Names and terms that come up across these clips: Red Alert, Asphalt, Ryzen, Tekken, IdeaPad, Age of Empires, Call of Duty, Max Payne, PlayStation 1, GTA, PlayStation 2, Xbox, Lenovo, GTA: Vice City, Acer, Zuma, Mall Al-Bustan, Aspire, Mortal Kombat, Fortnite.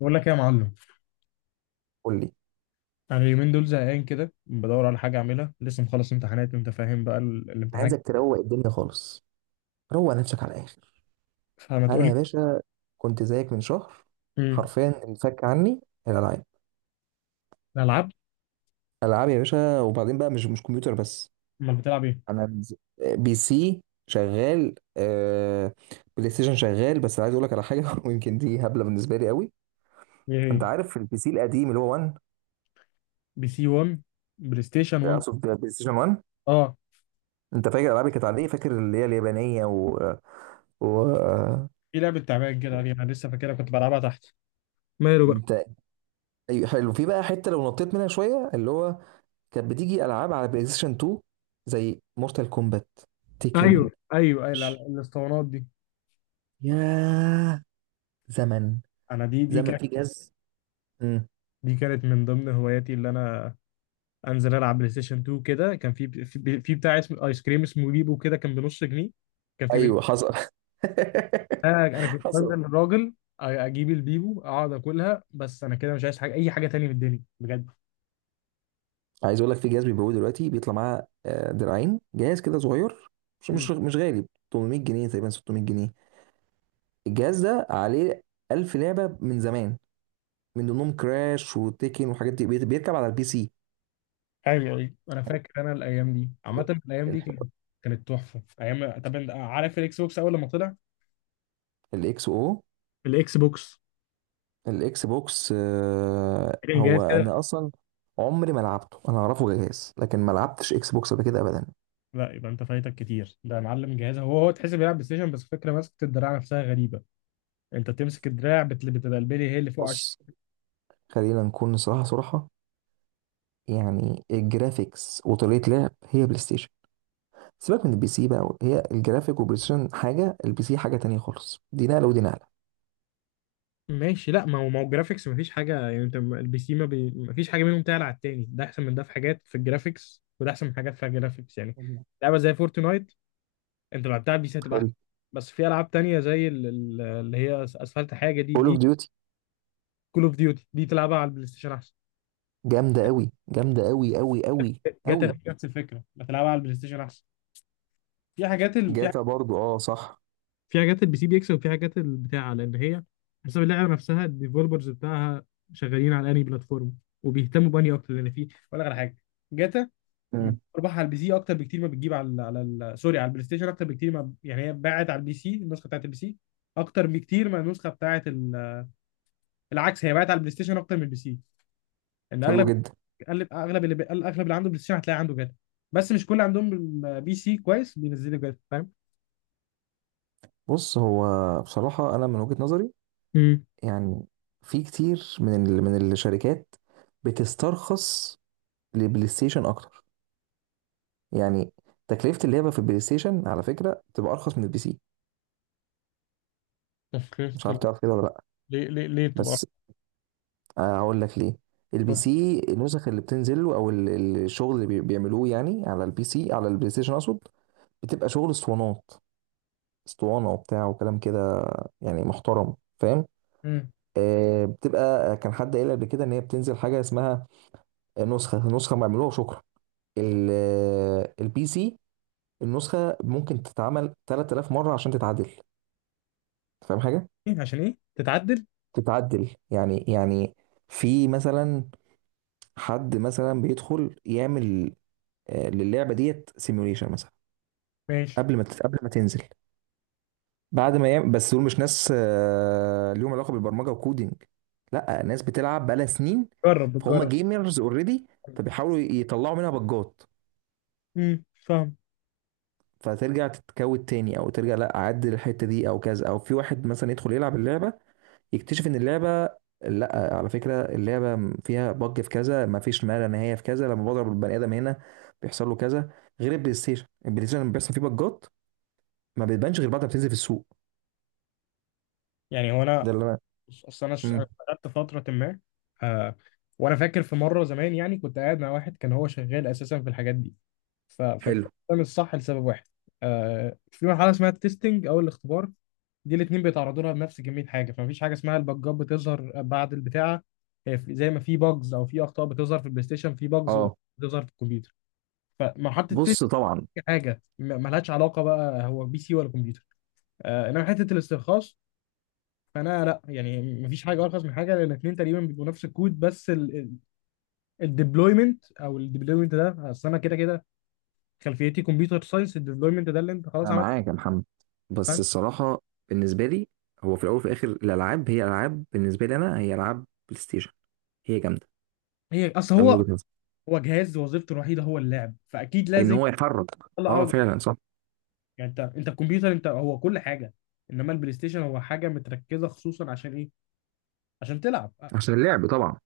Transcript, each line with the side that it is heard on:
left: بقول لك ايه يا معلم.
right: قول لي.
left: انا اليومين دول زهقان كده بدور على حاجه اعملها، لسه مخلص امتحانات وانت فاهم بقى
right: أنا
left: الامتحان.
right: عايزك تروق الدنيا خالص. روق نفسك على الاخر.
left: فما
right: انا
left: تقول لي.
right: يا باشا كنت زيك من شهر.
left: امم
right: حرفيا انفك عني الالعاب.
left: الالعاب.
right: العاب يا باشا، وبعدين بقى مش كمبيوتر بس.
left: امال بتلعب ايه؟
right: انا بز- بي سي شغال، آه، بلاي ستيشن شغال. بس عايز اقول لك على حاجه ويمكن دي هبله بالنسبه لي قوي.
left: ايه هي؟
right: انت عارف البي سي القديم اللي هو 1؟
left: بي سي 1؟ بلاي ستيشن 1.
right: اقصد بلاي ستيشن 1.
left: اه،
right: انت فاكر الالعاب اللي كانت عليه؟ فاكر اللي هي اليابانيه و, و... آه،
left: في لعبه تعبان كده عليها انا لسه فاكرها كنت بلعبها تحت. ماله بقى؟
right: انت؟ أيوة، حلو. في بقى حته لو نطيت منها شويه، اللي هو كانت بتيجي العاب على بلاي ستيشن 2 زي مورتال كومبات،
left: ايوه
right: تيكن.
left: ايوه ايوه، الاسطوانات دي.
right: يا زمن،
left: انا دي
right: زمن
left: كانت،
right: في جهاز. امم
left: دي كانت من ضمن هواياتي اللي انا انزل العب بلاي ستيشن 2 كده. كان في بتاع اسمه ايس كريم اسمه بيبو، كده كان بنص جنيه. كان في،
right: ايوه حصل.
left: انا كنت بنزل
right: حصل.
left: الراجل اجيب البيبو اقعد اكلها. بس انا كده مش عايز حاجه، اي حاجه تانية في الدنيا بجد.
right: عايز اقول لك، في جهاز بيبيعوه دلوقتي بيطلع معاه دراعين، جهاز كده صغير مش
left: مم.
right: مش مش غالي. 800 جنيه تقريبا، 600 جنيه. الجهاز ده عليه 1000 لعبه من زمان، من ضمنهم كراش وتيكن وحاجات دي. بيركب على البي سي.
left: ايوه ايوه، انا فاكر انا الايام دي، عامه الايام دي كانت، كانت تحفه ايام. طب انت عارف الاكس بوكس اول لما طلع؟
right: الاكس او
left: الاكس بوكس
right: الاكس بوكس، آه،
left: كان جهاز
right: هو
left: كده.
right: انا اصلا عمري ما لعبته. انا اعرفه جهاز، لكن ما لعبتش اكس بوكس قبل كده ابدا.
left: لا، يبقى انت فايتك كتير ده يا معلم. جهاز هو تحس بيلعب بلاي ستيشن بس فكره ماسكه الدراع نفسها غريبه. انت بتمسك الدراع بتبقى البلي هي اللي فوق.
right: بص، خلينا نكون صراحه صراحه، يعني الجرافيكس وطريقه لعب هي بلاي ستيشن. سيبك من البي سي بقى، هي الجرافيك والبلاي ستيشن حاجه، البي سي حاجه تانية خالص. دي نقله ودي نقله.
left: ماشي. لا، ما هو الجرافيكس مفيش حاجه، يعني انت البي سي ما بي... مفيش حاجه منهم تعلى على التاني، ده احسن من ده في حاجات في الجرافيكس، وده احسن من حاجات في الجرافيكس يعني.
right: مم.
left: لعبه زي فورتنايت انت لو لعبتها على البي سي هتبقى احسن.
right: حلو.
left: بس في العاب تانية زي اللي هي اسفلت، حاجه دي
right: كول اوف
left: دي
right: ديوتي
left: كول اوف ديوتي دي تلعبها على البلاي ستيشن احسن.
right: جامده قوي جامده قوي قوي قوي
left: جاتا
right: قوي.
left: في نفس الفكره، بتلعبها على البلاي ستيشن احسن. في حاجات في،
right: جاتا برضو، اه صح.
left: في حاجات البي سي بيكسب وفي حاجات البتاع، لان هي حسب اللعبه نفسها الديفلوبرز بتاعها شغالين على انهي بلاتفورم وبيهتموا بانهي اكتر. لان في، اقول لك على حاجه، جاتا بتجيب
right: مم.
left: ارباح على البي سي اكتر بكتير ما بتجيب على ال، سوري، على البلاي ستيشن اكتر بكتير ما، يعني هي باعت على البي سي، النسخه بتاعت البي سي اكتر بكتير ما النسخه بتاعت العكس، هي باعت على البلاي ستيشن اكتر من البي سي، لان
right: حلو
left: اغلب
right: جدا.
left: اغلب اغلب اغلب اللي عنده بلاي ستيشن هتلاقي عنده جاتا، بس مش كل عندهم بي سي كويس بينزلوا جاتا، فاهم؟
right: بص هو، بصراحه انا من وجهه نظري،
left: امم.
right: يعني في كتير من من الشركات بتسترخص للبلاي ستيشن اكتر. يعني تكلفة اللعبة في البلاي ستيشن على فكرة بتبقى ارخص من البي سي.
left: تفكير
right: مش عارف
left: ال-
right: تعرف كده ولا لا؟
left: ليه ليه بتبقى
right: بس هقول لك ليه. البي
left: أرخص؟
right: سي النسخ اللي بتنزل له او الشغل اللي بيعملوه يعني على البي سي، على البلاي ستيشن اقصد، بتبقى شغل اسطوانات، اسطوانة وبتاع وكلام كده، يعني محترم، فاهم؟
left: امم.
right: آه بتبقى. كان حد قايل قبل كده ان هي بتنزل حاجة اسمها نسخة، نسخة معمولوها شكرا. البي سي النسخه ممكن تتعمل 3000 مره عشان تتعدل. أنت فاهم حاجه؟
left: إيه عشان ايه تتعدل؟
right: تتعدل يعني يعني، في مثلا حد مثلا بيدخل يعمل للعبه ديت سيميوليشن مثلا
left: ماشي.
right: قبل ما تنزل. بعد ما يعمل، بس دول مش ناس ليهم علاقه بالبرمجه وكودينج، لا، ناس بتلعب بقالها سنين،
left: جرب،
right: فهم
left: بتجرب.
right: جيمرز اوريدي، فبيحاولوا يطلعوا منها بجات.
left: امم، فاهم.
right: فترجع تتكود تاني، او ترجع لا اعدل الحته دي او كذا، او في واحد مثلا يدخل يلعب اللعبه يكتشف ان اللعبه، لا على فكره اللعبه فيها بج في كذا، ما فيش ما لا نهايه في كذا، لما بضرب البني ادم هنا بيحصل له كذا. غير البلاي ستيشن، البلاي ستيشن لما بيحصل فيه بجات ما بتبانش غير بعد ما بتنزل في السوق.
left: يعني هو انا،
right: ده اللي انا.
left: بص، أنا
right: امم
left: اشتغلت فتره ما، آه، وانا فاكر في مره زمان يعني كنت قاعد مع واحد كان هو شغال اساسا في الحاجات دي. فكان
right: حلو.
left: ده مش صح لسبب واحد. آه، في مرحله اسمها التستنج او الاختبار، دي الاثنين بيتعرضوا لها بنفس كميه حاجه، فمفيش حاجه اسمها البجات بتظهر بعد البتاعه. هي زي ما في باجز او في اخطاء بتظهر في البلاي ستيشن، في باجز
right: اه
left: بتظهر في الكمبيوتر. فمرحله التستنج
right: بص، طبعا
left: حاجه ملهاش علاقه بقى هو بي سي ولا كمبيوتر. آه، انما حته الاسترخاص، فانا لا، يعني مفيش حاجه ارخص من حاجه، لان الاثنين تقريبا بيبقوا نفس الكود. بس الديبلويمنت، او الديبلويمنت ده، اصل انا كده كده خلفيتي كمبيوتر ساينس، الديبلويمنت ده اللي انت خلاص
right: انا
left: عملت.
right: معاك يا محمد، بس
left: فاهم.
right: الصراحه بالنسبه لي، هو في الاول وفي الاخر الالعاب هي العاب، بالنسبه لي انا هي العاب بلاي ستيشن، هي جامده.
left: هي اصل
right: ده من
left: هو،
right: وجهه نظري.
left: هو جهاز وظيفته الوحيده هو اللعب، فاكيد
right: ان
left: لازم
right: هو يحرك، اه
left: يطلع أعلى.
right: فعلا صح.
left: يعني انت الكمبيوتر انت هو كل حاجه، انما البلاي ستيشن هو حاجه متركزه خصوصا عشان ايه؟ عشان تلعب.
right: عشان اللعب طبعا.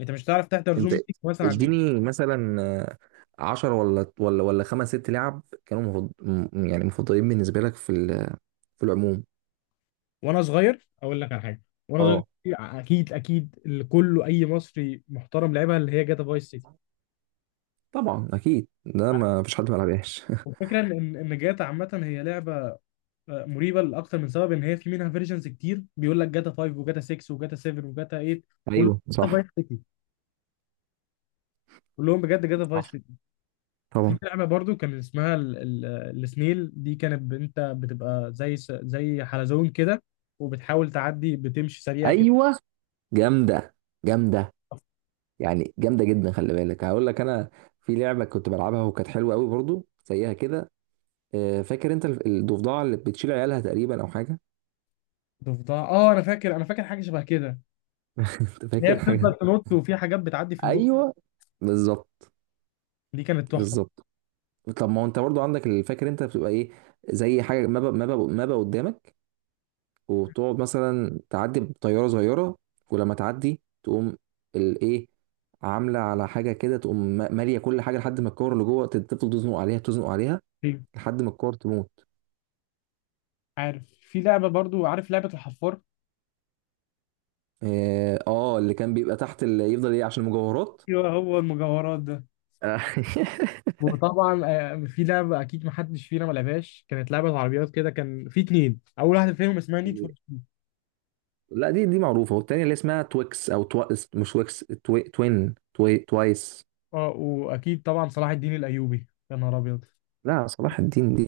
left: انت مش هتعرف تحضر زوم
right: انت
left: ميتنج مثلا على البلاي ستيشن.
right: اديني مثلا، عشر ولا خمس ست لعب كانوا يعني مفضلين بالنسبه لك في في العموم.
left: وانا صغير اقول لك على حاجه، وانا صغير
right: اه
left: اكيد اللي كله اي مصري محترم لعبها اللي هي جاتا فايس سيتي.
right: طبعا اكيد ده ما فيش حد ما لعبهاش.
left: والفكره ان إن جاتا عامه هي لعبه آه، مريبه لاكتر من سبب، ان هي في منها فيرجنز كتير بيقول لك جاتا 5 وجاتا 6 وجاتا 7 وجاتا 8، كلهم
right: ايوه
left: جاتا
right: صح.
left: فايس سيتي، كلهم بجد جاتا فايس
right: صح
left: سيتي. في
right: طبعا.
left: لعبه برضو كان اسمها السنيل، دي كانت انت بتبقى زي زي حلزون كده، وبتحاول تعدي بتمشي سريع كده.
right: ايوه، جامده جامده، يعني جامده جدا. خلي بالك هقول لك انا. في لعبه كنت بلعبها وكانت حلوه قوي برضو زيها كده. فاكر انت الضفدعه اللي بتشيل عيالها تقريبا او حاجه؟
left: ضفدع، اه، انا فاكر، انا فاكر حاجه شبه كده.
right: انت
left: اللي هي
right: فاكر
left: بتفضل
right: حاجه.
left: تنط وفي حاجات بتعدي في النص.
right: ايوه بالظبط.
left: دي كانت تحفه.
right: بالظبط. طب ما هو انت برضو عندك اللي فاكر انت بتبقى ايه، زي حاجه مابا مابا مابا قدامك، وتقعد مثلا تعدي بطياره صغيره، ولما تعدي تقوم الايه، عامله على حاجه كده، تقوم ماليه كل حاجه، لحد ما الكور اللي جوه تفضل تزنق عليها تزنق عليها،
left: أيوة.
right: لحد ما الكور تموت.
left: عارف، في لعبه برضو، عارف لعبه الحفار؟
right: اه اللي كان بيبقى تحت، اللي يفضل ايه عشان المجوهرات.
left: ايوه، هو المجوهرات ده.
right: آه.
left: وطبعا آه، في لعبه اكيد ما حدش فينا ما لعبهاش، كانت لعبه عربيات كده، كان في اتنين اول واحده فيهم اسمها نيد فور.
right: ال- لا، دي معروفه. والتانيه اللي اسمها تويكس او مش تويكس، توايس.
left: اه، واكيد طبعا صلاح الدين الايوبي، يا نهار ابيض.
right: لا صلاح الدين دي،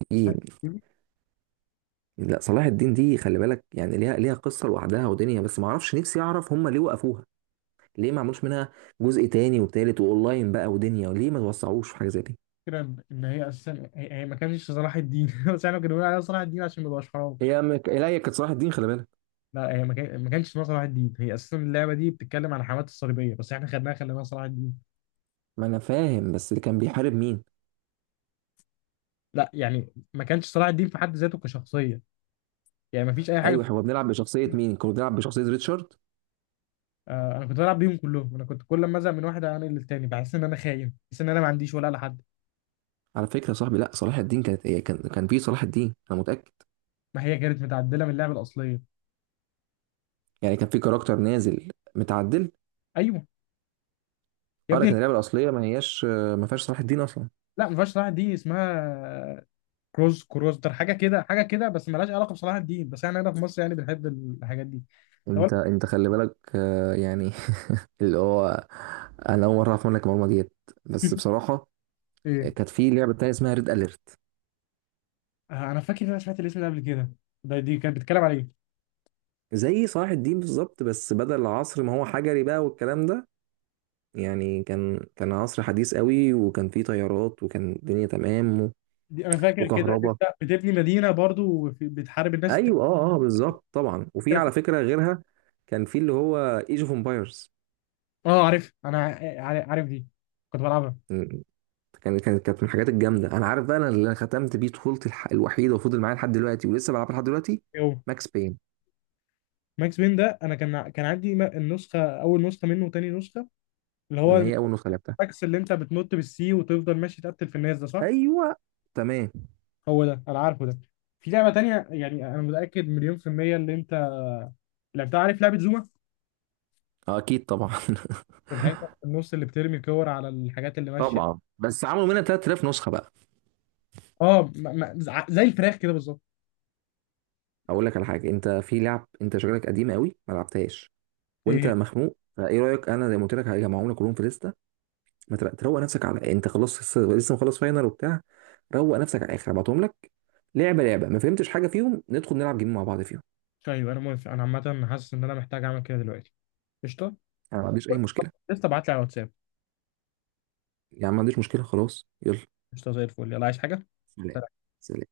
right: لا صلاح الدين دي خلي بالك، يعني ليها قصه لوحدها ودنيا، بس ما اعرفش نفسي اعرف هم ليه وقفوها؟ ليه ما عملوش منها جزء تاني وتالت واونلاين بقى ودنيا؟ وليه ما توسعوش في حاجه زي دي؟
left: الفكره ان إن هي اساسا هي ما كانش صلاح الدين، بس احنا كنا بنقول عليها صلاح الدين عشان ما يبقاش حرام.
right: لا، هي كانت صلاح الدين خلي بالك.
left: لا، هي ما كانش اسمها صلاح الدين، هي اساسا اللعبه دي بتتكلم عن حماة الصليبيه، بس احنا خدناها خليناها صلاح الدين.
right: ما انا فاهم، بس اللي كان بيحارب مين؟
left: لا، يعني ما كانش صلاح الدين في حد ذاته كشخصيه، يعني ما فيش اي حاجه.
right: ايوه احنا كنا بنلعب بشخصيه مين؟ كنا بنلعب بشخصيه ريتشارد.
left: آه، انا كنت بلعب بيهم كلهم، انا كنت كل ما ازهق من واحد اعمل للتاني، بحس ان انا خاين، بحس ان انا ما عنديش ولا لحد.
right: على فكره يا صاحبي، لا صلاح الدين كانت هي، كان في صلاح الدين انا متاكد.
left: ما هي كانت متعدله من اللعبه الاصليه.
right: يعني كان في كاركتر نازل متعدل،
left: ايوه. يا
right: اه. لكن
left: ابني،
right: اللعبه الاصليه ما هياش، ما فيهاش صلاح الدين اصلا.
left: لا، ما فيهاش صلاح الدين، اسمها كروز كروستر، حاجه كده حاجه كده، بس ملهاش علاقه بصلاح الدين، بس احنا هنا في مصر يعني بنحب الحاجات دي. طب أقول
right: انت خلي بالك، يعني اللي هو، انا اول مره اعرف منك المعلومه ديت. بس
left: لك
right: بصراحه
left: ايه،
right: كانت في لعبه تانية اسمها ريد اليرت.
left: آه، انا فاكر ان انا سمعت الاسم ده قبل كده. ده دي كانت بتتكلم على ايه؟
right: زي صلاح الدين بالظبط، بس بدل عصر ما هو حجري بقى والكلام ده، يعني كان عصر حديث قوي، وكان فيه طيارات وكان الدنيا تمام، و-
left: دي انا فاكر كده،
right: وكهرباء.
left: انت بتبني مدينه برضو بتحارب الناس.
right: ايوه اه اه بالظبط طبعا. وفي على
left: التانية.
right: فكره غيرها، كان في اللي هو ايج اوف امبايرز.
left: اه عارف انا، عارف دي، كنت بلعبها.
right: كانت كانت من الحاجات الجامده. انا عارف بقى أنا اللي انا ختمت بيه طفولتي، الوحيده وفضل معايا لحد دلوقتي ولسه بلعبها لحد دلوقتي، ماكس بين.
left: ماكس بين ده انا كان كان عندي النسخه، اول نسخه منه وتاني نسخه، اللي هو
right: ما هي اول نسخه لعبتها.
left: الماكس اللي انت بتنط بالسي وتفضل ماشي تقتل في الناس، ده صح.
right: ايوه تمام.
left: هو ده انا عارفه ده. في لعبه تانية يعني انا متاكد مليون في الميه اللي انت لعبتها، عارف لعبه زوما،
right: اكيد طبعا.
left: الحاجات اللي في النص اللي بترمي كور على الحاجات اللي ماشيه.
right: طبعا بس عملوا منها 3000 نسخه بقى.
left: اه، زي الفراخ كده بالظبط.
right: اقول لك على حاجه، انت في لعب انت شكلك قديم قوي ما لعبتهاش
left: ايه
right: وانت
left: هي؟
right: مخنوق. فايه رايك انا زي ما قلت لك هجمعهم لك كلهم في لسته؟ ما تر- تروق نفسك على، انت خلاص لسه مخلص فاينل وبتاع، روق نفسك على الاخر، هبعتهم لك لعبه لعبه. ما فهمتش حاجه فيهم، ندخل نلعب جيم مع بعض فيهم.
left: طيب، انا موافق، انا عامه حاسس ان انا محتاج اعمل كده دلوقتي. قشطه.
right: انا ما عنديش اي مشكله،
left: لسه ابعت لي على الواتساب.
right: يعني ما عنديش مشكله، خلاص يلا.
left: قشطه زي الفل، يلا، عايز حاجه؟
right: سلام.
left: سلام.
right: سلام.